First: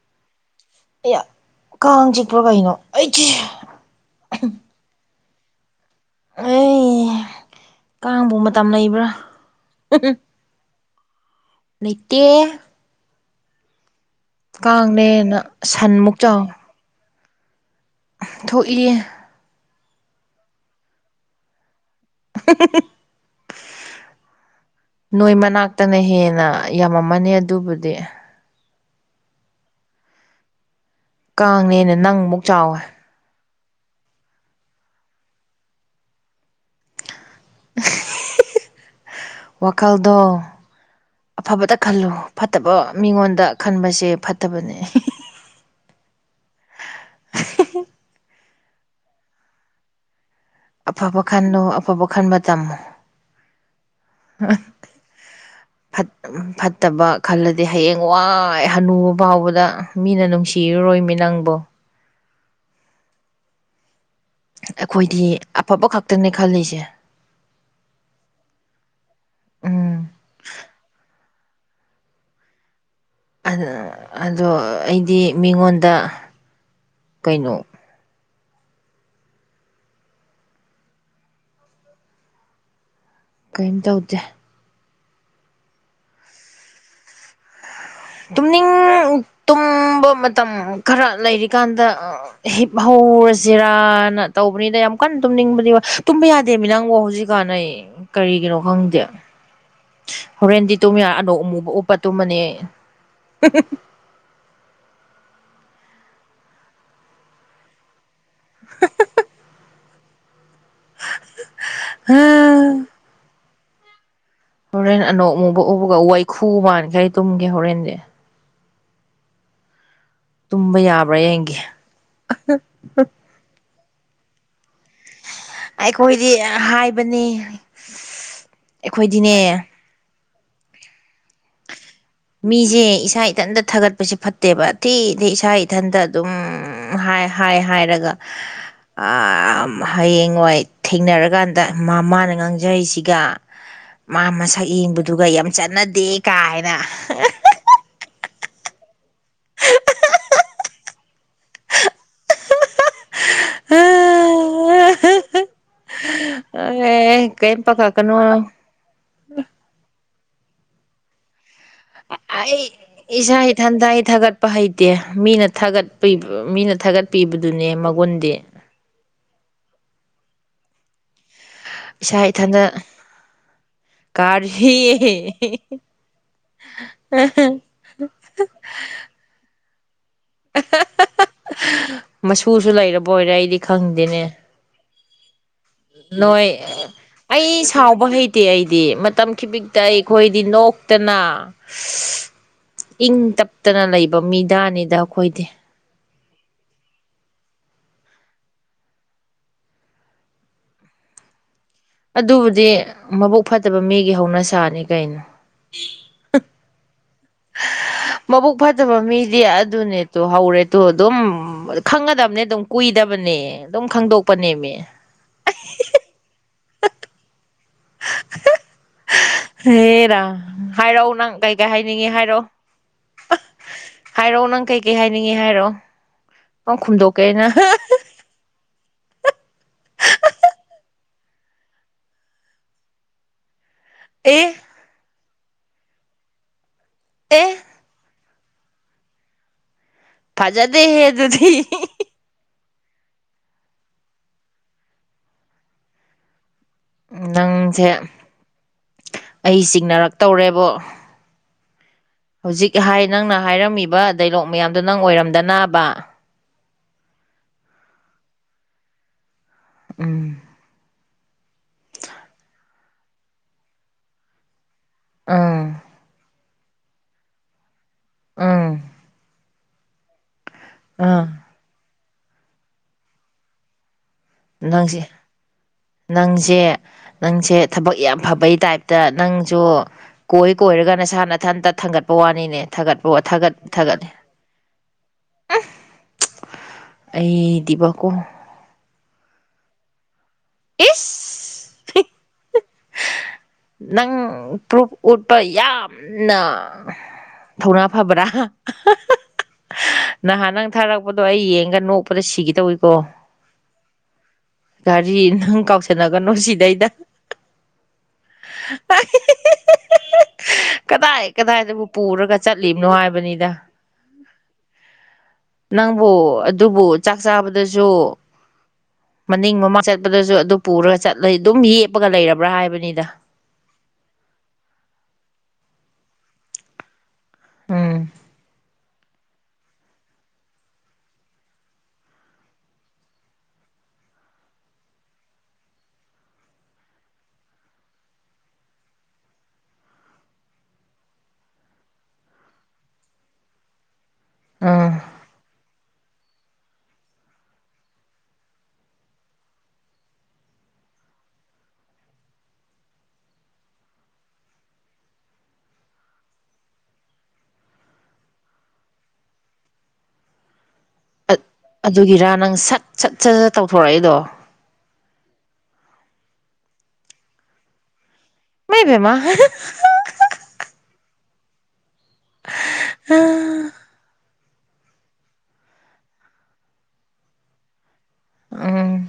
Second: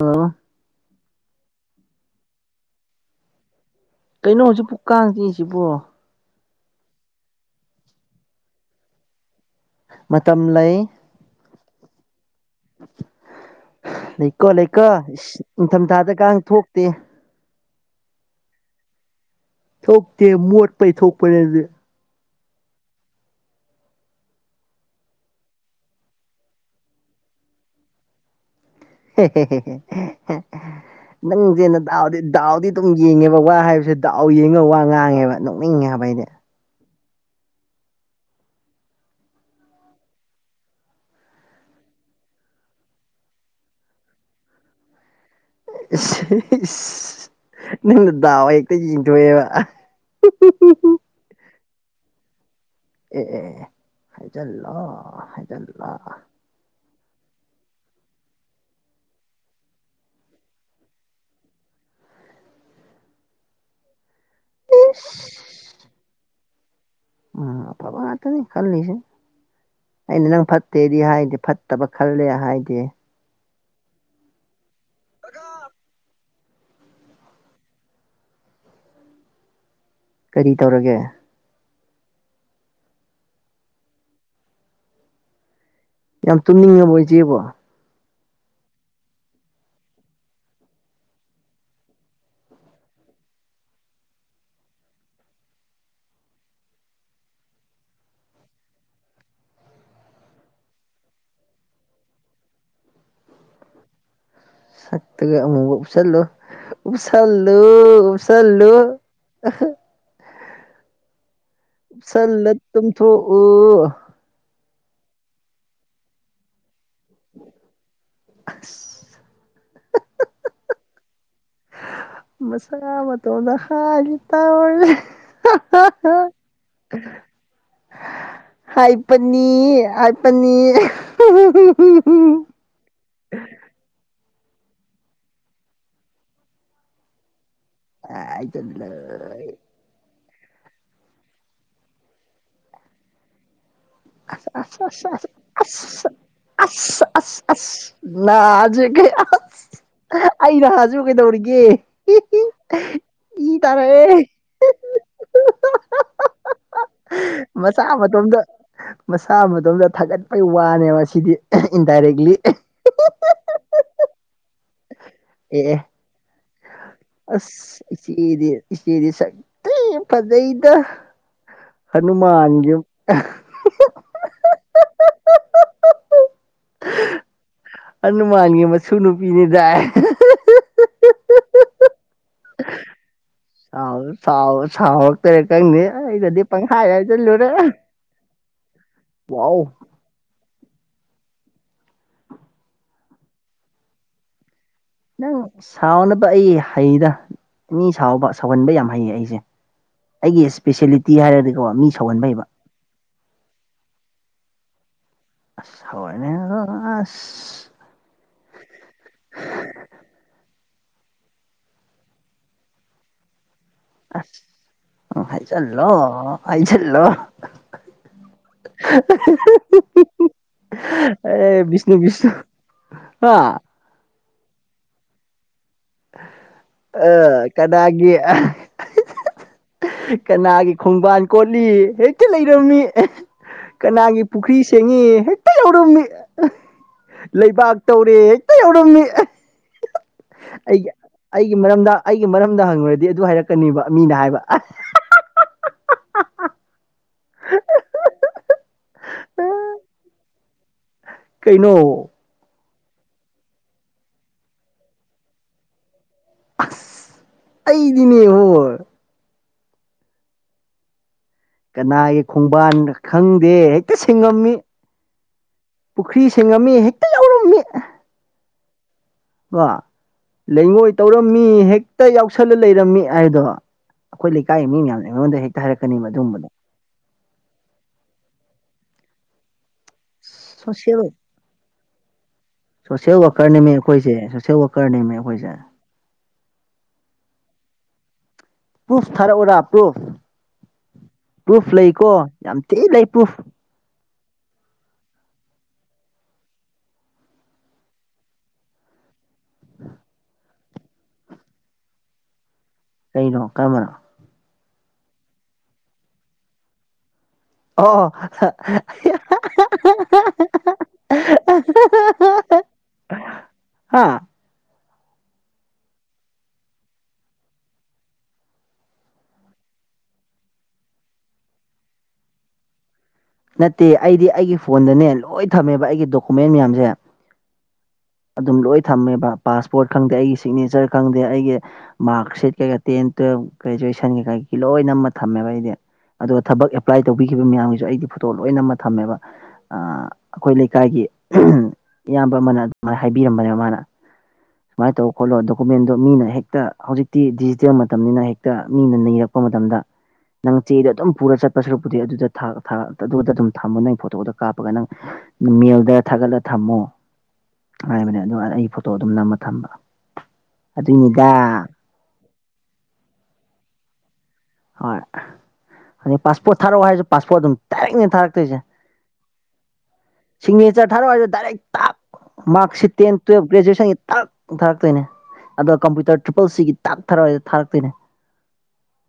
ꯑꯣ ꯑꯦ ꯀꯥꯡ ꯆꯤꯛꯄ꯭ꯔꯣ ꯀꯩꯅꯣ ꯑꯩꯁꯦ ꯀꯩꯅꯣ ꯍꯧꯖꯤꯛ ꯄꯨ ꯀꯥꯡꯗꯦꯁꯤꯕꯣ ꯑꯦ ꯀꯥꯡꯕꯨ ꯃꯇꯝ ꯂꯩꯕ꯭ꯔꯥ ꯃꯇꯝ ꯂꯩ ꯂꯩꯇꯦ ꯂꯩꯀꯣ ꯂꯩꯀꯣ ꯀꯥꯡꯅꯦꯅ ꯅꯤꯡꯪꯊꯝ ꯊꯥꯗ ꯁꯟꯃꯨꯛ ꯀꯥꯡ ꯆꯥꯎ ꯊꯣꯛꯇꯦ ꯊꯣꯛꯏ ꯊꯣꯛꯇꯦ ꯃꯣꯠꯄꯩ ꯊꯣꯛꯄꯅꯦꯗꯤ [unintelligible] ꯅꯣꯏ ꯃꯅꯥꯛꯇꯅ ꯍꯦꯟꯅ ꯌꯥꯝꯃꯝꯃꯅꯤ ꯑꯗꯨꯕꯨꯗꯤ ꯀꯥꯡꯅꯦꯅ ꯅꯪꯁꯦꯅꯗꯥꯎꯗꯤ ꯅꯪꯃꯨꯛ ꯗꯥꯎꯗꯤ ꯆꯥꯎꯋꯦ ꯇꯨꯡ ꯌꯦꯡꯉꯦꯕ ꯋꯥ ꯍꯥꯏꯕꯁꯦ ꯗꯥꯎ ꯌꯦꯡꯉꯒ ꯋꯥ ꯉꯥꯡꯉꯦꯕ ꯅꯣꯛꯅꯤꯡꯉꯦ ꯍꯥꯏꯕ ꯑꯩꯗꯤ [unintelligible] ꯋꯥꯈꯜꯗ ꯑꯐꯕꯇ ꯈꯜꯂꯨ ꯐꯠꯇꯕ ꯃꯤꯉꯣꯟꯗ ꯈꯟꯕꯁꯦ ꯐꯠꯇꯕꯅꯦ [unintelligible] ꯅꯪꯅ ꯗꯥꯎ ꯍꯦꯛꯇ ꯌꯦꯡꯊꯣꯛꯑꯦꯕ ꯑꯐꯕ ꯈꯟꯂꯨ ꯑꯐꯕ ꯈꯟꯕ ꯇꯝꯃꯨ ꯑꯦ ꯍꯖꯜꯂ ꯍꯥꯏꯖꯜꯂꯥ ꯎꯝ ꯐ ꯐꯠꯇꯕ ꯈꯜꯂꯗꯤ ꯍꯌꯦꯡ ꯋꯥꯏ ꯍꯅꯨꯕ ꯐꯥꯎꯕꯗ ꯃꯤꯅ ꯅꯨꯡꯁꯤꯔꯨꯔꯣꯏꯃꯤ ꯅꯪꯕꯣ ꯏꯁ ꯑꯩꯈꯣꯏꯗꯤ ꯑꯐꯕ ꯈꯛꯇꯅꯦ ꯈꯜꯂꯤꯁꯦ ꯑ ꯐꯕ ꯋꯥꯠꯇ ꯅ ꯈꯜꯅꯤꯁ ꯎꯝ ꯑꯩꯅ ꯅꯪ ꯐꯠꯇꯦꯗꯤ ꯍꯥꯏꯗꯤ ꯐꯠꯇꯕ ꯈꯜꯂꯦ ꯍꯥꯏꯗꯤ ꯑꯗꯣ ꯑꯩꯗꯤ ꯃꯤꯉꯣꯟꯗ ꯀꯩꯅꯣ ꯀꯔꯤ ꯇꯧꯔꯒꯦ ꯀꯩꯝ ꯇꯧꯗꯦ ꯌꯥꯝ ꯇꯨꯝꯅꯤꯡꯉꯦꯕ ꯏꯆꯦꯕꯣ ꯇꯨꯝꯅꯤꯡ ꯇꯨꯝꯕ ꯃꯇꯝ ꯈꯔ ꯂꯩꯔꯤꯀꯥꯟꯗ ꯍꯤꯞ ꯍꯧꯧꯔ ꯖꯤꯔꯥꯅ ꯇꯧꯕꯅꯤꯗ ꯌꯥꯝ ꯀꯟꯅ ꯇꯨꯝꯅꯤꯡꯕꯗꯤ ꯇꯨꯝꯕ ꯌꯥꯗꯦꯃꯤ ꯅꯪꯕꯨ ꯍꯧꯖꯤꯛ ꯀꯥꯟꯅꯩ ꯀꯔꯤꯒꯤꯅꯣ ꯈꯪꯗꯦ ꯍꯣꯔꯦꯟꯗꯤ ꯇꯨꯝ ꯑꯅꯧ ꯑꯃꯨꯕ ꯎꯞꯄ ꯇꯨꯝꯃꯅꯦ [unintelligible] ꯁꯛꯇꯒ ꯑꯃꯨꯛ ꯎꯞꯁꯜꯂꯨ ꯎꯞꯁꯜꯂꯨ ꯎꯞꯁꯜꯂꯨ ꯁꯜꯂ ꯇꯨꯝ ꯊꯣꯛ ꯑꯣ ꯍꯣꯔꯦꯟ ꯑꯅꯧ ꯑꯃꯨꯕ ꯎꯕꯒ ꯋꯥꯏꯈꯨ ꯃꯥꯅ ꯀꯩ ꯇꯨꯝꯒꯦ ꯍꯣꯔꯦꯟꯗꯤ [unintelligible] ꯇꯨꯝꯕ ꯌꯥꯕ꯭ꯔꯥ ꯍꯡꯒꯤ ꯃꯁꯥ ꯃ ꯇ ꯑꯣꯗ ꯍꯥꯏꯒꯤꯠꯇ ꯑꯣꯦ ꯑꯩꯈꯣꯏꯗꯤ ꯍꯥꯏꯕꯅꯤ ꯍꯥꯏ ꯑꯩꯈꯣꯏꯗꯤꯅꯦ ꯄꯅꯤ ꯍꯥꯏ ꯄꯅꯤ ꯃꯤꯁꯦ ꯏꯁꯥ ꯏꯊꯟꯇ ꯊꯥꯒꯠꯄꯁꯦ ꯐꯠꯇꯦꯕ ꯑꯊꯤ ꯑꯗꯤ ꯏꯁꯥ ꯏꯊꯟꯇ ꯑꯗꯨꯝ ꯎ ꯍꯥꯏ ꯍꯥꯏ ꯍꯥꯏꯔꯒ ꯍꯥꯏꯖꯜꯂꯦ ꯑ ꯍꯌꯦꯡꯋꯥꯣꯏ ꯊꯦꯡꯅꯔꯀꯥꯟꯗ ꯃꯃꯥꯅ ꯉꯥꯡꯖꯔꯤꯁꯤꯒ ꯃꯥ ꯑꯁ ꯃꯁꯛ ꯑꯁ ꯑꯁ ꯌꯦꯡꯕꯗꯨꯒ ꯑꯁ ꯌꯥꯝ ꯆꯠꯅꯗꯦ ꯑꯁ ꯀꯥ ꯍꯥꯏꯅ ꯑꯁ ꯑꯁ ꯑꯁ ꯅꯍꯥꯁꯦ ꯑꯁ ꯑꯩ ꯅꯍꯁꯨ ꯀꯩꯗꯧꯔꯤꯒꯦ ꯏ ꯇꯔꯦ ꯑꯦ ꯀꯩꯝ ꯄ ꯀꯥ ꯀꯅꯣ ꯃꯁꯥ ꯃꯇꯣꯝꯗ ꯊꯥꯒꯠꯄꯒꯤ ꯋꯥꯅꯦꯕ ꯁꯤꯗꯤ ꯏꯟꯗꯥꯏꯔꯦꯛꯂꯤ ꯑꯦ ꯑꯩ ꯏꯁꯥ ꯏꯊꯟꯇ ꯍ ꯊꯥꯒꯠꯄ ꯍꯩꯇꯦ ꯃꯤꯅ ꯑꯦ ꯊꯥꯒꯠ ꯃꯤꯅ ꯊꯥꯒꯠꯄꯤꯕꯗꯨꯅꯦ ꯃꯒꯨꯟꯗꯤ ꯏꯁꯆꯗꯤ ꯁꯇꯩ ꯐꯖꯩꯗ ꯏꯁꯥ ꯏꯊꯟꯗ ꯍꯅꯨꯃꯥꯟꯒꯤ ꯀꯥꯔꯤꯍꯤ ꯎ [unintelligible] ꯍꯅꯨꯃꯥꯟꯒꯤ ꯃꯁꯨ ꯅꯨꯄꯤꯅꯤꯗꯥ [inaudible] ꯃꯁꯨꯁꯨ ꯂꯩꯔꯕ ꯑꯣꯏꯔꯦ ꯑꯩꯗꯤ ꯁꯥꯎ ꯈꯪꯗꯦꯅꯦ ꯁꯥꯎ ꯁꯥꯎꯔꯛꯇꯔꯦ ꯈꯪꯗꯦ ꯑꯩꯅꯗꯤ ꯅꯣꯏ ꯄꯪꯍꯥꯏ ꯍꯥꯏꯖꯜꯂꯨꯔꯦ ꯑꯩ ꯁꯥꯎꯕ ꯍꯩꯇꯦ ꯑꯩꯗꯤ ꯃꯇꯝ ꯋꯥꯎ ꯈꯤꯕꯤꯛꯇ ꯑꯩ ꯑꯩꯈꯣꯏꯗꯤ ꯅꯣꯛꯇꯅ ꯏꯪ ꯇꯞꯇꯅ ꯂꯩꯕ ꯃꯤꯗꯥꯅꯤꯗ ꯑꯩꯈꯣꯏꯗꯤ ꯅꯪ ꯁꯥꯎꯅꯕ ꯑꯩ ꯍꯩꯗ ꯃꯤ ꯁꯥꯎꯕ ꯁꯥꯎꯍꯟꯕ ꯌꯥꯝ ꯍꯩꯌꯦ ꯑꯩꯁꯦ ꯑꯩꯒꯤ ꯏꯁꯄꯤꯁꯦꯜꯂꯤꯇꯤ ꯍꯥꯏꯔꯗꯤꯀꯣ ꯃꯤ ꯁꯧꯍꯟꯕ ꯍꯩꯕ ꯑꯗꯨꯕꯨꯗꯤ ꯃꯕꯨꯛ ꯐꯠꯇꯕ ꯃꯤꯒꯤ ꯍꯧꯅ ꯁꯥꯅꯤ ꯀꯩꯅꯣ ꯑꯁ ꯍꯣꯏꯅꯦ ꯍꯣꯏ ꯑꯁ ꯃꯕꯨꯛ ꯐꯠꯇꯕ ꯃꯤꯗꯤ ꯑꯗꯨꯅꯦꯇꯣ ꯍꯧꯔꯦ ꯇꯣ ꯑꯗꯨꯝ ꯈꯪꯉꯗꯝꯅꯦ ꯑꯗꯨꯝ ꯀꯨꯏꯗꯕꯅꯦ ꯑꯗꯨꯝ ꯑꯁ ꯈꯪꯗꯣꯛꯄꯅꯦꯃꯤ ꯍꯥꯏꯖꯜꯂꯣ ꯍꯥꯏꯖꯜꯂꯣ ꯍꯦꯔꯥ ꯍꯥꯏꯔꯛꯑꯣ ꯅꯪ ꯑꯦ ꯀꯩꯀꯩ ꯕꯤꯁꯅꯨ ꯍꯥꯏꯅꯤꯡꯉꯤ ꯕꯤꯁꯅꯨ ꯍꯥꯏꯔꯛꯑꯣ ꯍꯥ ꯍꯥꯏꯔꯛꯑꯣ ꯅꯪ ꯀꯩꯀꯩ ꯍꯥꯏꯅꯤꯡꯉꯤ ꯍꯥꯏꯔꯛꯑꯣ ꯅꯪ ꯑ ꯈꯨꯝꯗꯣꯛꯀꯦ ꯑꯩꯅ ꯀꯅꯥꯒꯤ ꯀꯅꯥꯒꯤ ꯈꯣꯡꯕꯥꯟ ꯀꯣꯠꯂꯤ ꯍꯦꯛꯇ ꯂꯩꯔꯝꯃꯤ ꯀꯅꯥꯒꯤ ꯑꯦ ꯄꯨꯈ꯭ꯔꯤ ꯁꯦꯡꯉꯤ ꯍꯦꯛꯇ ꯌꯥꯎꯔꯝꯃꯤ ꯑꯦ ꯂꯩꯕꯥꯛ ꯇꯧꯔꯦ ꯍꯦꯛꯇ ꯌꯧꯔꯝꯃꯤ ꯑꯩꯒꯤ ꯐꯖꯗꯦꯍꯦ ꯑꯗꯨꯗꯤ ꯑꯩꯒꯤ ꯃꯔꯝꯗ ꯑꯩꯒꯤ ꯃꯔꯝꯗ ꯍꯪꯉꯨꯔꯗꯤ ꯑꯗꯨ ꯍꯥꯏꯔꯛꯀꯅꯦꯕ ꯃꯤꯅ ꯍꯥꯏꯕ ꯅꯪꯁꯦ ꯑꯩ ꯆꯤꯡꯅꯔꯛꯇꯧꯔꯦꯕꯣ ꯀꯩꯅꯣ ꯍꯧꯖꯤꯛ ꯍꯥꯏ ꯅꯪꯅ ꯍꯥꯏꯔꯝꯃꯤꯕ ꯗꯥꯏꯂꯣꯛ ꯃꯌꯥꯝꯗꯣ ꯅꯪ ꯑꯣꯏꯔꯝꯗꯅꯕ ꯑꯁ ꯑꯩꯗꯤꯅꯦ ꯍꯣꯏ ꯎꯝ ꯀꯅꯥꯒꯤ ꯈꯣꯡꯕꯥꯟ ꯈꯪꯗꯦ ꯍꯦꯛꯇ ꯁꯦꯡꯉꯝꯃꯤ ꯎꯝ ꯄꯨꯈ꯭ꯔꯤ ꯁꯦꯡꯉꯝꯃꯤ ꯍꯦꯛꯇ ꯌꯥꯎꯔꯝꯃꯤ ꯎꯝ ꯀꯣ ꯂꯩꯉꯣꯏ ꯎꯝ ꯇꯧꯔꯝꯃꯤ ꯍꯦꯛꯇ ꯌꯥꯎꯁꯜꯂ ꯂꯩꯔꯝꯃꯤ ꯍꯥꯏꯗꯣ ꯑꯈꯣꯏ ꯂꯩꯀꯥꯏ ꯃꯤ ꯅꯪꯁꯦ ꯃꯌꯥꯝꯅ ꯑꯩꯉꯣꯟꯗ ꯍꯦꯛꯇ ꯍꯥꯏꯔꯛꯀꯅꯤ ꯑꯗꯨꯝꯕꯗꯣ ꯅꯪꯁꯦ ꯅꯪꯁꯦ ꯊꯕꯛ ꯌꯥꯝ ꯐꯕꯩ ꯇꯥꯏꯞꯇ ꯅꯪꯁꯨ ꯀꯣꯏ ꯀꯣꯏꯔꯒ ꯁꯣꯁꯤꯌꯦꯜ ꯅꯁꯥꯅꯊꯟꯇ ꯊꯥꯡꯒꯠꯄ ꯋꯥꯅꯤꯅꯦ ꯊꯥꯒꯠꯄ ꯊꯒꯠ ꯊꯥꯒꯠꯂꯤ ꯄꯔꯅꯦꯃꯤ ꯑꯈꯣꯏꯁꯦ ꯑꯩꯗꯤꯕꯀꯣ ꯄ꯭ꯔꯨꯐ ꯊꯥꯔꯛ ꯎꯔ ꯄ꯭ꯔꯨꯐ ꯏꯁ ꯄ꯭ꯔꯨꯐ ꯂꯩꯀꯣ ꯌꯥꯝ ꯊꯤ ꯂꯩ ꯄ꯭ꯔꯨꯐ ꯅꯪ ꯄ꯭ꯔꯨꯐ ꯎꯠꯄ ꯌꯥꯝꯅ ꯊꯧꯅꯥ ꯐꯕ꯭ꯔꯥ ꯅꯍꯥꯟ ꯅꯪ ꯊꯥꯔꯛꯄꯗꯣ ꯑꯩ ꯌꯦꯡꯒ ꯅꯣꯛꯄꯗ ꯁꯤꯒꯦ ꯇꯧꯏꯀꯣ ꯀꯩꯅꯣ ꯀꯔꯝꯕꯅꯣ ꯀꯔꯤ ꯅꯪ ꯀꯥꯎꯁꯟꯅꯒꯅꯨ ꯁꯤꯗꯩꯗ ꯑꯣ ꯀꯗꯥꯏ ꯀꯗꯥꯏꯗꯕꯨ ꯄꯨꯔꯒ ꯆꯠ ꯂꯤꯅꯣ ꯍꯥꯏꯕꯅꯤꯗ ꯍꯥ ꯅꯪꯕꯨ ꯑꯗꯨꯕꯨ ꯆꯥꯛ ꯆꯥꯕꯗꯁꯨ ꯃꯅꯤꯡ ꯃꯃꯥꯡ ꯆꯠꯄꯗꯁꯨ ꯑꯗꯨ ꯄꯨꯔꯒ ꯆꯠꯂ ꯑꯗꯨꯝ ꯌꯦꯞꯄꯒ ꯂꯩꯔꯕ꯭ꯔꯥ ꯍꯥꯏꯕꯅꯤꯗ ꯅꯠꯇꯦ ꯑꯩꯗꯤ ꯑꯩꯒꯤ ꯐꯣꯟꯗꯅꯦ ꯂꯣꯏ ꯊꯝꯃꯦꯕ ꯑꯩꯒꯤ ꯗꯣꯀꯨꯃꯦꯟ ꯃꯌꯥꯝꯁꯦ ꯎꯝ ꯑꯗꯨꯝ ꯂꯣꯏ ꯊꯝꯃꯦꯕ ꯄꯥꯁꯄꯣꯠ ꯈꯪꯗꯦ ꯑꯩꯒꯤ ꯁꯤꯛꯅꯦꯆꯔ ꯈꯪꯗꯦ ꯑꯩꯒꯤ ꯃꯥꯛ ꯁꯤꯠ ꯀꯩꯀꯥ ꯇꯦꯟ ꯇꯨꯋꯦꯜꯞ ꯒ꯭ꯔꯦꯖꯨꯋꯦꯁꯟꯒꯤ ꯀꯩꯒꯤ ꯂꯣꯏ ꯅꯝꯃ ꯊꯝꯃꯦꯕ ꯑꯩꯗꯤ ꯑꯗꯨꯒ ꯊꯕꯛ ꯑꯦꯄ꯭ꯂꯥꯏ ꯇꯧꯕꯤꯈꯤꯕ ꯃꯌꯥꯝꯒꯤꯁꯨ ꯑꯩꯗꯤ ꯐꯣꯇꯣ ꯂꯣꯏ ꯅꯝꯃ ꯊꯝꯃꯦꯕ ꯑꯥ ꯑꯈꯣꯏ ꯂꯩꯀꯥꯏꯒꯤ ꯎꯡ ꯏꯌꯥꯝꯕ ꯑꯃꯅ ꯑꯗꯨꯃꯥꯏ ꯍꯥꯏꯕꯤꯔꯝꯕꯅꯦ ꯃꯥꯅ ꯁꯨꯃꯥꯢ ꯎꯝ ꯇꯧ ꯈꯣꯠꯂꯣ ꯑꯗꯨ ꯀꯣꯃꯦꯟꯗꯣ ꯃꯤꯅ ꯍꯦꯛꯇ ꯍꯧꯖꯤꯛꯇꯤ ꯗꯤꯖꯤꯇꯦꯜ ꯃꯇꯝꯅꯤꯅ ꯍꯦꯛꯇ ꯃꯤꯅ ꯅꯤꯔꯛꯄ ꯃꯇꯝꯗ ꯅꯪ ꯆꯦꯗ ꯑꯗꯨꯝ ꯄꯨꯔ ꯆꯠꯄ ꯁꯔꯨꯛꯄꯨꯗꯤ ꯑꯗꯨꯗ ꯊꯥ ꯊꯥꯒ ꯇ ꯑꯗꯨꯗ ꯑꯗꯨꯝ ꯊꯝꯃꯨ ꯅꯪ ꯐꯣꯇꯣꯗꯣ ꯀꯥꯞꯄꯒ ꯅꯪ ꯃꯦꯜꯗ ꯊꯥꯒꯠꯂ ꯊꯝꯃꯣ ꯍꯥꯏꯕꯅꯦ ꯑꯗꯨꯒꯥꯟꯗ ꯑꯩꯒꯤ ꯐꯣꯇꯣ ꯑꯗꯨꯝ ꯅꯝꯃ ꯊꯝꯕ ꯑꯗꯨꯏꯅꯤꯗ ꯑꯗꯨꯒꯤꯔꯥ ꯅꯪ ꯁꯠ ꯁꯠ ꯁꯠ ꯁꯠ ꯇꯧꯊꯣꯔꯛꯏꯗꯣ ꯍꯣꯏ ꯑꯗꯩ ꯄꯥꯁꯄꯣꯠ ꯊꯥꯔꯛꯑꯣ ꯍꯥꯏꯁꯨ ꯄꯥꯁꯄꯣꯠ ꯑꯗꯨꯝ ꯗꯥꯏꯔꯦꯛꯅꯦ ꯊꯥꯔꯛꯇꯣꯏꯁꯦ ꯃꯩꯕꯦꯝꯃ ꯍꯥ ꯍꯥ ꯍꯥ ꯍ ꯁꯤꯒꯅꯦꯆꯔ ꯊꯥꯔꯛ ꯑꯣ ꯍꯥꯏꯖꯨ ꯗꯥꯏꯔꯦꯛ ꯇꯥꯛ ꯃꯥꯛ ꯁꯤꯠ ꯇꯦꯟ ꯇꯤꯌꯦꯞ ꯒꯔ꯭ꯦꯖꯨꯌꯦꯁꯟ ꯒꯤ ꯇꯛ ꯊꯥꯔꯛꯇꯣꯏꯅꯦ ꯑꯗꯣ ꯀꯝꯄꯨꯇꯔ ꯇ꯭ꯔꯤꯄꯜ ꯁꯤꯒꯤ ꯇꯥꯛ ꯊꯥꯔꯛꯑꯣ ꯍꯥꯏꯖꯨ ꯊꯥꯔꯛꯇꯣꯏꯅꯦ ꯎꯝ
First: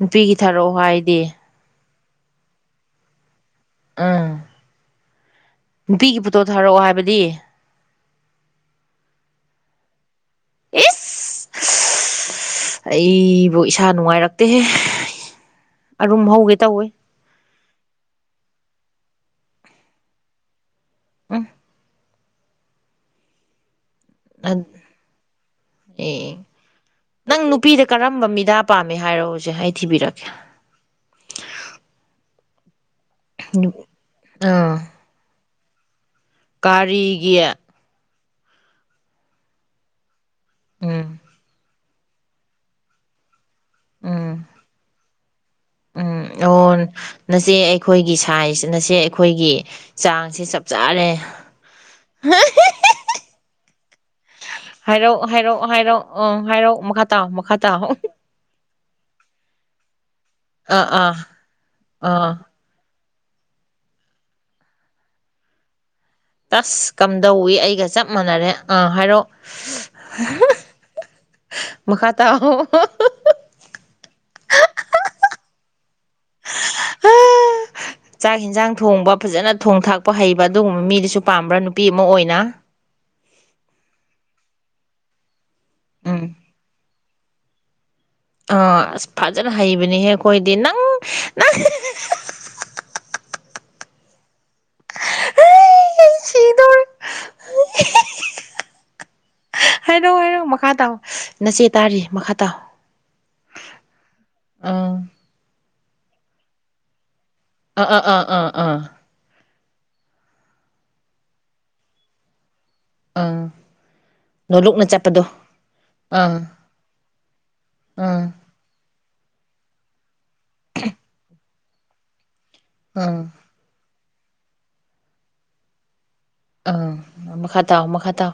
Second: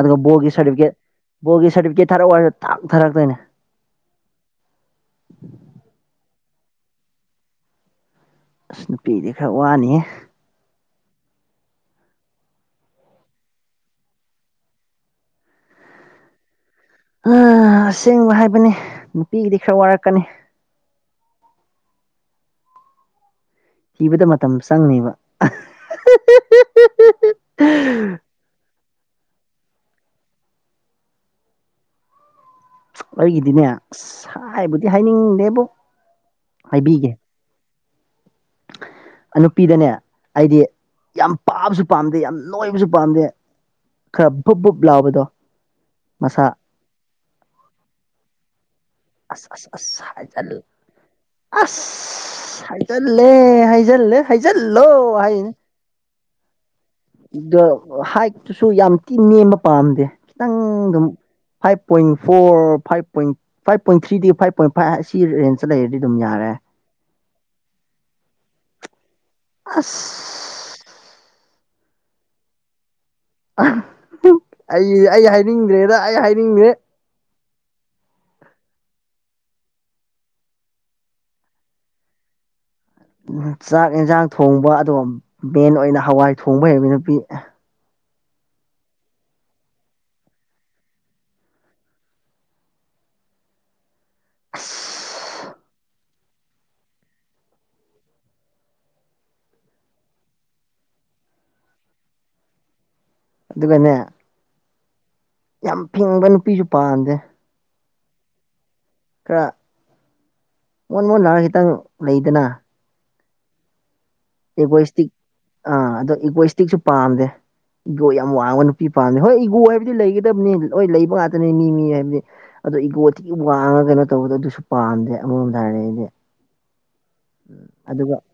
ꯑꯗꯨꯒ ꯅꯨꯄꯤꯒꯤ ꯕꯣꯜꯒꯤ ꯊꯥꯔꯛꯑꯣ ꯁꯥꯔꯇꯤꯐꯤꯀꯦꯠ ꯍꯥꯏꯗꯤ ꯕꯣꯜꯒꯤ ꯁꯥꯔꯇꯤꯐꯤꯀꯦꯠ ꯊꯥꯔꯛꯑꯣ ꯍꯥꯏꯔꯖꯨ ꯇꯥꯛ ꯊꯥꯔꯛꯇꯣꯏꯅꯦ ꯎꯝ ꯅꯨꯄꯤꯒꯤ ꯐꯣꯇꯣ ꯊꯥꯔꯛꯑꯣ ꯍꯥꯏꯕꯗꯤ ꯑꯁ ꯅꯨꯄꯤꯗꯤ ꯈꯔ ꯋꯥꯅꯤꯌꯦ ꯏꯁ ꯁꯁ ꯑꯩꯕꯨ ꯏꯁꯥ ꯅꯨꯡꯉꯥꯏꯔꯛꯇꯦꯍꯦ ꯑꯔꯨꯝ ꯍꯧꯒꯦ ꯇꯧꯋꯦ ꯍꯍ ꯑꯁꯦꯡꯕ ꯍꯥꯏꯕꯅꯤ ꯅꯨꯄꯤꯒꯤꯗꯤ ꯈꯔ ꯋꯥꯔꯛꯀꯅꯤ ꯎꯝ ꯊꯤꯕꯗ ꯃꯇꯝ ꯑꯗ ꯆꯪꯅꯤꯕ ꯑꯦ ꯅꯪ ꯅꯨꯄꯤꯗ ꯀꯔꯝꯕ ꯃꯤꯗꯥ ꯄꯥꯝꯃꯦ ꯍꯥꯏꯔꯣ ꯍꯨꯖꯤꯛ ꯑꯩ ꯊꯤꯕꯤꯔꯛꯀꯦ ꯑꯩꯒꯤꯗꯤꯅꯦ ꯑꯁ ꯍꯥꯏꯕꯨꯗꯤ ꯍꯥꯏꯅꯤꯡꯗꯦꯕꯨ ꯀꯥꯔꯤꯒꯤ ꯑꯅꯨꯄꯤꯗꯅꯦ ꯑꯩꯗꯤ ꯎꯝ ꯌꯥꯝ ꯄꯥꯕꯁꯨ ꯄꯥꯝꯗꯦ ꯌꯥꯝ ꯅꯣꯏꯕꯁꯨ ꯄꯥꯝꯗꯦ ꯈꯔ ꯎꯝ ꯕꯨꯨꯞ ꯕꯨꯨꯞ ꯂꯥꯎꯕꯗꯣ ꯎꯝ ꯃꯁꯥ ꯑꯣ ꯅꯆꯦ ꯑꯩꯈꯣꯏꯒꯤ ꯁꯥꯏꯖ ꯅꯆꯦ ꯑꯁ ꯑꯩꯈꯣꯏꯒꯤ ꯑꯁ ꯑꯁ ꯆꯥꯡꯁꯦ ꯍꯥꯏꯖꯜ ꯆꯞ ꯆꯥꯔꯦ ꯍ ꯍꯤ ꯍꯤ ꯂꯦ ꯍꯥꯏꯖꯜꯂꯦ ꯍꯥꯏꯖꯜꯂꯣ ꯍꯥꯏꯖꯤꯅꯤ ꯑꯣ ꯍꯥꯏꯔꯛꯑꯣ ꯃꯛ ꯏꯗꯣ ꯍꯥꯏꯠ ꯇꯨꯁꯨ ꯌꯥꯝ ꯇꯤ ꯅꯦꯝꯕ ꯄꯥꯝꯗꯦ ꯈꯤꯇꯪ ꯑꯥ ꯑꯗꯨꯝ ꯑꯥ ꯐꯥꯏꯚ ꯄꯣꯏꯟ ꯑꯥ four five point five point ꯊ꯭ꯔꯤꯗꯒꯤ ꯐꯥꯏꯚ ꯄꯣꯏꯟ ꯐꯥꯏꯚ ꯑꯁꯤ ꯔꯦꯟꯖꯇ ꯂꯩꯔꯗꯤ ꯑꯗꯨꯝ ꯌꯥꯔꯦ ꯁꯁ ꯀꯝꯗꯧꯋꯤ ꯑꯩꯒ ꯆꯞ ꯃꯥꯟꯅꯔꯦ ꯑꯥ ꯍꯥꯏꯔꯛꯑꯣ ꯁꯁ ꯑꯁ ꯍ ꯍ ꯍ ꯍꯍ ꯃꯈꯥ ꯇꯥꯎꯋꯣ ꯑꯣ ꯍ ꯑꯍ ꯍ ꯑꯩ ꯑꯩ ꯍꯥꯏꯅꯤꯡꯗ꯭꯭ꯔꯦꯗ ꯑꯩ ꯍꯥꯏꯅꯤꯡꯗ꯭ꯔꯦ ꯆꯥꯛ ꯍꯤꯟꯖꯥꯡ ꯊꯣꯡꯕ ꯐꯖꯅ ꯊꯣꯡ ꯊꯥꯛꯄ ꯍꯩꯕ ꯑꯗꯨꯒꯨꯝꯕ ꯃꯤꯗꯨꯁꯨ ꯄꯥꯝꯕ꯭ꯔꯥ ꯅꯨꯄꯤ ꯑꯃ ꯑꯣꯏꯅ ꯆꯥꯛ ꯌꯦꯟꯖꯥꯡ ꯊꯣꯡꯕ ꯑꯗꯣꯝ ꯃꯦꯟ ꯑꯣꯏꯅ ꯍꯋꯥꯏ ꯎꯝ ꯊꯣꯡꯕ ꯍꯩꯕ ꯅꯨꯄꯤ ꯑꯥ ꯑꯁ ꯐꯖꯅ ꯍꯩꯕꯅꯤꯍꯦ ꯑꯈꯣꯏꯗꯤ ꯅꯪ ꯅꯪ ꯍꯍ ꯍ ꯍ ꯑꯩ [unintelligible] ꯍꯤ ꯍꯤ ꯍꯥ ꯍꯥ ꯍꯍ ꯍꯥꯏꯔꯛꯑꯣ ꯍꯥꯏꯔꯛꯑꯣ ꯃꯈꯥ ꯇꯥꯎ ꯅꯆꯦ ꯇꯥꯔꯤ ꯃꯈꯥ ꯇꯥꯎ ꯑꯗꯨꯒꯅꯦ ꯑꯥ ꯌꯥꯝ ꯐꯤꯡꯕ ꯅꯨꯄꯤꯁꯨ ꯄꯥꯝꯗꯦ ꯑꯥ ꯑꯥ ꯑꯥ ꯑꯥ ꯑꯥ ꯈꯔ ꯃꯣꯟ ꯃꯣꯟꯔꯒ ꯈꯤꯇꯪ ꯂꯩꯗꯅ ꯑꯡ ꯏꯒꯣꯏꯁꯇꯤꯛ ꯑꯥ ꯑꯗꯣ ꯏꯒꯣꯏꯁꯇꯤꯛꯁꯨ ꯄꯥꯝꯗꯦ ꯏꯒꯣ ꯑꯥ ꯌꯥꯝ ꯋꯥꯡꯕ ꯅꯨ ꯄꯤ ꯄꯥꯝꯗꯦ ꯍꯣꯏ ꯏꯒꯣ ꯍꯥꯏꯕꯗꯤ ꯂꯩꯒꯗꯕꯅꯤ ꯂꯣꯏ ꯂꯩꯕ ꯉꯥꯛꯇꯅꯤ ꯃꯤ ꯃꯤ ꯍꯥꯏꯕꯗꯤ ꯑꯗꯣ ꯏꯒꯣ ꯑꯥ ꯊꯤ ꯋꯥꯡꯉ ꯀꯩꯅꯣ ꯇꯧꯕꯗꯣ ꯑꯗꯨꯁꯨ ꯄꯥꯝꯗꯦ ꯑꯃꯔꯣꯝꯗ ꯍꯥꯏꯔꯗꯤ ꯑꯩꯗꯤ ꯑꯝ ꯃꯈꯥ ꯇꯥꯎ ꯃꯈꯥ ꯇꯥꯎ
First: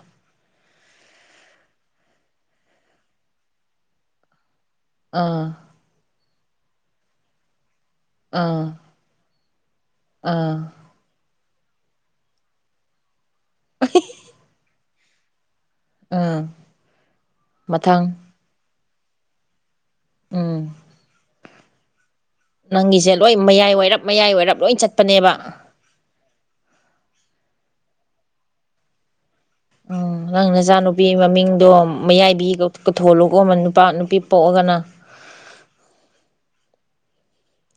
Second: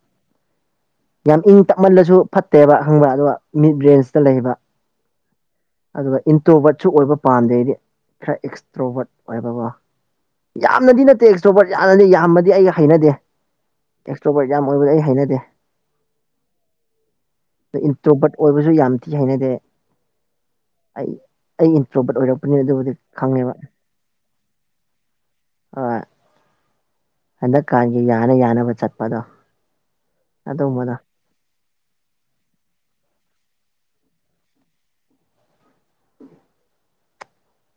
ꯌꯥꯝ ꯏꯪ ꯇꯞꯃꯜꯂꯁꯨ ꯐꯠꯇꯦꯕ ꯍꯪꯕ ꯑꯣ ꯃꯤꯠ ꯔꯦꯟꯖꯇ ꯂꯩꯕ ꯑꯥ ꯑꯗꯨꯒ ꯏꯟꯇ꯭ꯔꯣꯕꯣꯠꯁꯨ ꯑꯣꯏꯕ ꯄꯥꯝꯗꯦꯗꯤ ꯈꯔ ꯑꯥ ꯑꯦꯛꯁꯇ꯭ꯔꯣꯕꯣꯠ ꯑꯣꯏꯕꯀꯣ ꯑꯥ ꯌꯥꯝꯅꯗꯤ ꯅꯠꯇꯦꯁꯇꯣꯄꯠ ꯌꯥꯝꯅꯗꯤ ꯌꯥꯝꯃꯗꯤ ꯑꯩꯒ ꯍꯩꯅꯗꯦ ꯑꯦꯛꯁꯇ꯭ꯔꯣꯕꯔꯠ ꯌꯥꯝ ꯑꯣꯏꯕꯗ ꯑꯩ ꯍꯩꯅꯗꯦ ꯑꯥ ꯑꯗꯣ ꯃꯊꯪ ꯏꯟꯇ꯭ꯔꯣꯕꯔꯠ ꯑꯣꯏꯕꯁꯨ ꯌꯥꯝ ꯊꯤ ꯍꯩꯅꯗꯦ ꯎꯝ ꯑꯩ ꯑꯩ ꯏꯟꯇ꯭ꯔꯣꯕꯠ ꯑꯣꯏꯔꯄ ꯅꯪꯒꯤꯁꯦ ꯂꯣꯏ ꯃꯌꯥꯏ ꯋꯥꯏꯔꯞ ꯃꯌꯥꯏ ꯋꯥꯏꯔꯞ ꯂꯣꯏ ꯆꯠꯄꯅꯦꯕ ꯑꯣꯏ ꯍꯟꯗꯛꯀꯥꯟꯒꯤ ꯌꯥꯅ ꯌꯥꯅꯕ ꯆꯠꯄꯗꯣ ꯎꯝ ꯅꯪ ꯑꯗꯨꯝꯕꯗꯣ ꯅꯆꯥꯅꯨꯄꯤ ꯃꯃꯤꯡꯗꯣ ꯃꯌꯥꯏꯕꯤꯊꯣꯂꯨꯒ ꯑꯃ ꯅꯨꯄꯥ ꯅꯨꯄꯤ ꯄꯣꯛꯑꯒꯅ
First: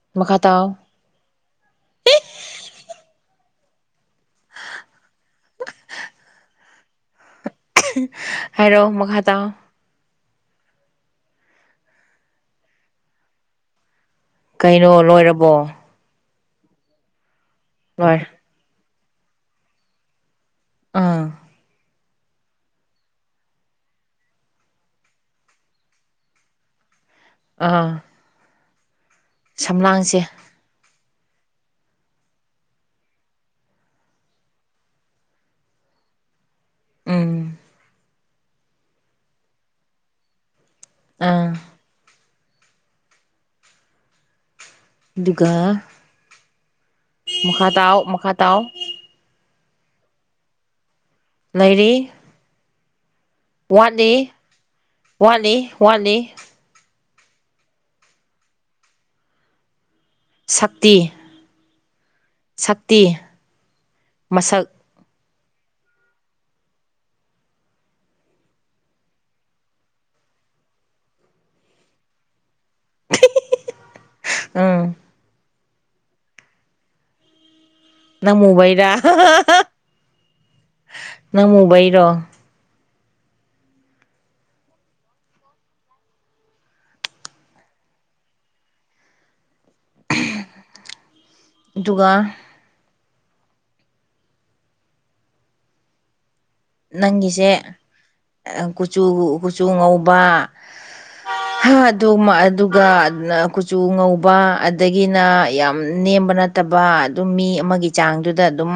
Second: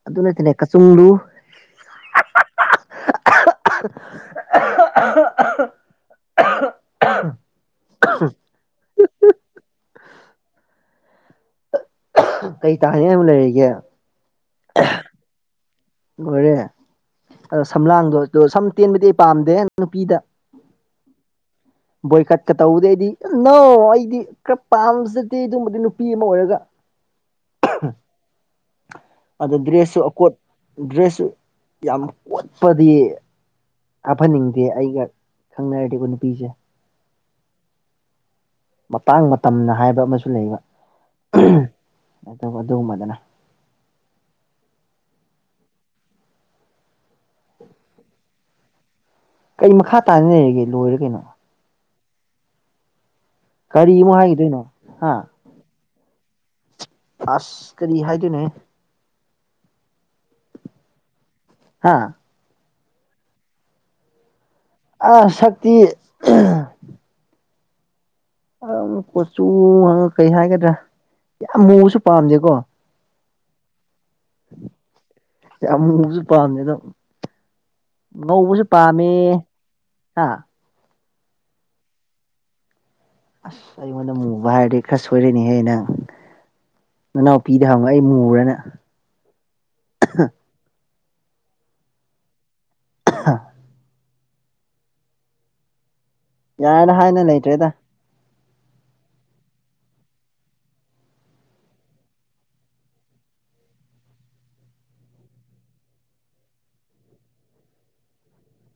ꯑꯗꯨ ꯃꯈꯥ ꯅꯠꯇꯦꯅꯦ ꯇꯥꯎ ꯀꯆꯨꯡꯗꯨꯨ ꯍꯥꯏꯔꯣ ꯃꯈꯥ ꯇꯥ ꯀꯩ ꯇꯥꯅꯤꯡ ꯍꯥꯏꯕꯛ ꯂꯩꯔꯤꯒꯦ ꯀꯩꯔꯣ ꯂꯣꯏꯔꯕꯣ ꯂꯣꯏꯔꯦ ꯑꯗꯣ ꯁꯝꯂꯥꯡꯗꯣ ꯂꯣꯏꯔꯦ ꯑꯣ ꯁꯝ ꯇꯦꯟꯕꯗꯤ ꯑꯩ ꯄꯥꯝꯗꯦ ꯅꯨꯄꯤꯗ ꯑꯝ ꯕꯣꯏꯀꯠꯀ ꯇꯧꯕꯗ ꯑꯩꯗꯤ ꯅꯣ ꯑꯩꯗꯤ ꯈꯔ ꯄꯥꯝꯖꯗꯤ ꯑꯗꯨꯝꯕꯗꯤ ꯅꯨꯄꯤ ꯑꯃ ꯑꯣꯏꯔꯒ ꯑꯥ ꯑꯗ ꯁꯝꯂꯥꯡꯁꯦ ꯗ꯭ꯔꯦꯁꯁꯨꯀꯣꯠ ꯗ꯭ꯔꯦꯁꯁꯨ ꯌꯥꯝ ꯀꯣꯠꯄꯗꯤ ꯍꯥꯞꯍꯟꯅꯤꯡꯗꯦ ꯑꯩꯒ ꯈꯪꯅꯔꯗꯤ ꯑꯩꯈꯣ ꯅꯨꯄꯤꯁꯦ ꯎꯝ ꯃꯇꯥꯡ ꯃꯇꯝꯅ ꯍꯥꯏꯕ ꯑꯃꯁꯨ ꯂꯩꯕ ꯑꯥ ꯑꯗꯨꯒ ꯑꯗꯨꯒꯨꯝꯕꯗꯅ ꯑꯗꯨꯒ ꯃꯈꯥ ꯇꯥꯎ ꯃꯈꯥ ꯇꯥꯎ ꯀꯔꯤ ꯃꯈꯥ ꯇꯥꯅ ꯂꯩꯔꯒꯦ ꯂꯣꯏꯔꯦ ꯀꯩꯅꯣ ꯂꯩꯔꯤ ꯀꯔꯤ ꯑꯃꯨꯛ ꯍꯥꯏꯈꯤꯗꯣꯏꯅꯣ ꯍꯥ ꯋꯥꯠꯂꯤꯋꯥꯠꯂꯤꯋꯥꯠꯂꯤ ꯑꯁ ꯀꯔꯤ ꯍꯥꯏꯗꯣꯏꯅꯣꯍꯦ ꯁꯛꯇꯤ ꯍꯥ ꯁꯛꯇꯤ ꯃꯁꯛ ꯑ ꯁꯛꯇꯤ ꯑꯪ ꯀꯣꯆꯨ ꯍꯪꯉ ꯀꯩ ꯍꯥꯏꯒꯗ꯭ꯔꯥ ꯌꯥꯝ ꯃꯨꯁꯨ ꯄꯥꯝꯗꯦꯀꯣ ꯎꯝ ꯌꯥꯝ ꯃꯨꯕꯁꯨ ꯄꯥꯝꯃꯦꯗꯝ ꯅꯝꯃꯨꯕꯩꯔ ꯍꯥ ꯅꯝꯃꯨꯕꯩꯔꯣ ꯑꯁ ꯑꯩꯉꯣꯟꯗ ꯃꯨꯕ ꯍꯥꯏꯔꯗꯤ ꯈꯔ ꯁꯣꯏꯔꯅꯤꯍꯦ ꯅꯪ ꯅꯅꯥꯎꯄꯤꯗꯤ ꯍꯪꯉꯨ ꯑꯩ ꯃꯨꯕꯔꯅ ꯑꯗꯨꯒ ꯑꯍ ꯌꯥꯔꯦꯗ ꯍꯥꯏꯅ ꯅꯪꯒꯤꯁꯦ ꯂꯩꯇ꯭ꯔꯦꯗ ꯀꯨꯆꯨ ꯀꯨꯆꯨ ꯉꯧꯕ [inaudible] ꯍꯥ ꯑꯗꯨ ꯑꯗꯨꯒ ꯀꯨꯆꯨ ꯉꯧꯕ ꯑꯗꯒꯤꯅ ꯌꯥꯝ ꯅꯦꯝꯕꯅ ꯇꯕ ꯑꯗꯨꯝ ꯃꯤ ꯑꯃꯒꯤ ꯆꯥꯡꯗꯨꯗ ꯑꯗꯨꯝ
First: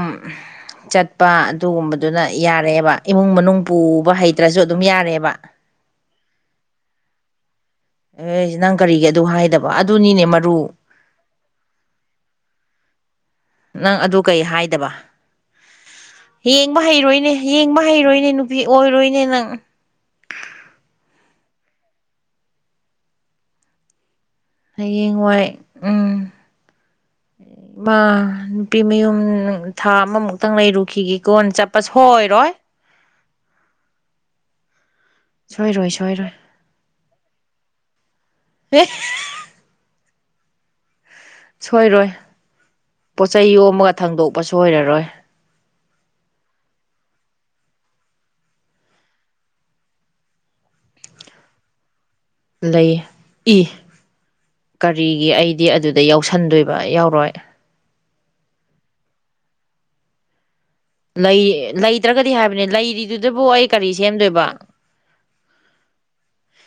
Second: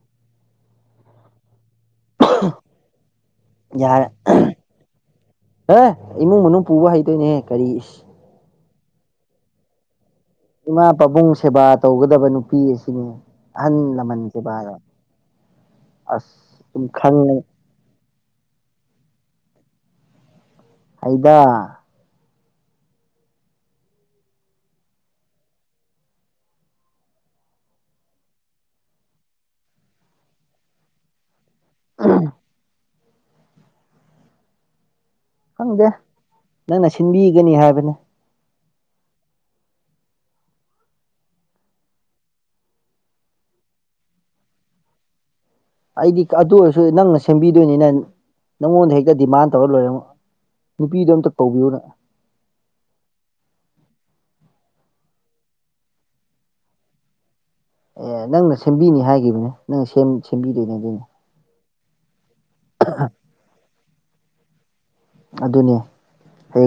ꯆꯠꯄ ꯑꯗꯨꯒꯨꯝꯕꯗꯨꯅ ꯌꯥꯔꯦꯕ ꯏꯃꯨꯡ ꯃꯅꯨꯡ ꯄꯨꯕ ꯍꯩꯇ꯭ꯔꯁꯨ ꯑꯗꯨꯝ ꯌꯥꯔꯦꯕ ꯑꯦꯦ ꯏꯃꯨꯡ ꯃꯅꯨꯡ ꯄꯨꯕ ꯍꯩꯇꯣꯏꯅꯦ ꯀꯔꯤ ꯑꯦ ꯅꯪ ꯀꯔꯤꯒꯤ ꯑꯗꯨ ꯍꯥꯏꯗꯕ ꯑꯗꯨꯅꯤꯅꯦ ꯃꯔꯨ ꯃꯥꯥ ꯄꯥꯕꯨꯡ ꯁꯦꯕꯥ ꯇꯧꯒꯗꯕ ꯅꯨꯄꯤ ꯑꯁꯤꯅꯦ ꯅꯪ ꯑꯗꯨ ꯀꯩ ꯍꯥꯏꯗꯕ ꯑꯁ ꯌꯦꯡꯕ ꯑꯗꯨꯝ ꯍꯩꯔꯣꯏꯅꯦ ꯈꯪꯉꯦ ꯌꯦꯡꯕ ꯍꯩꯔꯣꯏꯅꯦ ꯕꯤ ꯑꯣꯏꯔꯣꯏꯅꯦ ꯅꯪ ꯑꯩꯗ ꯍꯌꯦꯡ ꯋꯥꯏ ꯎꯝ ꯃꯥ ꯅꯨꯄꯤ ꯃꯌꯨꯝ ꯊꯥ ꯑꯃꯃꯨꯛꯇꯪ ꯂꯩꯔꯨꯈꯤꯒꯦꯀꯣꯟ ꯆꯠꯄ ꯁꯣꯏꯔꯣꯏ ꯈꯪꯗꯦ ꯁꯣꯏꯔꯣꯏ ꯁꯣꯏꯔꯣꯏ ꯅꯪꯅ ꯁꯤꯟꯕꯤꯒꯅꯤ ꯍꯥꯏꯕꯅꯦ ꯄꯁ ꯁꯣꯏꯔꯣꯏ ꯄꯣꯠꯆꯩ ꯌꯣꯝꯃꯒ ꯊꯥꯡꯗꯣꯛꯄ ꯁꯣꯏꯔꯔꯣꯏ ꯑꯩꯗꯤ ꯑꯗꯨ ꯑꯣꯏꯔꯁꯨ ꯅꯪꯅ ꯁꯦꯝꯕꯤꯗꯣꯏꯅꯤꯅ ꯅꯪꯉꯣꯟꯗ ꯍꯦꯛꯇ ꯗꯤꯃꯥꯟ ꯇꯧꯔ ꯂꯣꯏꯔ ꯅꯨꯄꯤꯗꯣ ꯑꯝꯇ ꯇꯧꯕꯤꯌꯨꯅ ꯂꯩ ꯏ ꯀꯔꯤꯒꯤ ꯑꯩꯗꯤ ꯑꯗꯨꯗ ꯌꯥꯎꯁꯟꯗꯣꯏꯕ ꯌꯥꯎꯔꯣꯏ ꯑꯦ ꯅꯪꯅ ꯁꯦꯝꯕꯤꯅꯤ ꯍꯥꯏꯈꯤꯕꯅꯦ ꯅꯪ ꯁꯦꯝꯕꯤꯗꯣꯏꯅꯦ ꯑꯗꯨꯅꯦ ꯂꯩ ꯂꯩꯇ꯭ꯔꯒꯗꯤ ꯍꯥꯏꯕꯅꯦ ꯂꯩꯔꯤꯗꯨꯗꯕꯨ ꯑꯩ ꯀꯔꯤ ꯁꯦꯝꯗꯣꯏꯕ ꯑꯗꯨꯅꯦ ꯍꯌꯦꯡ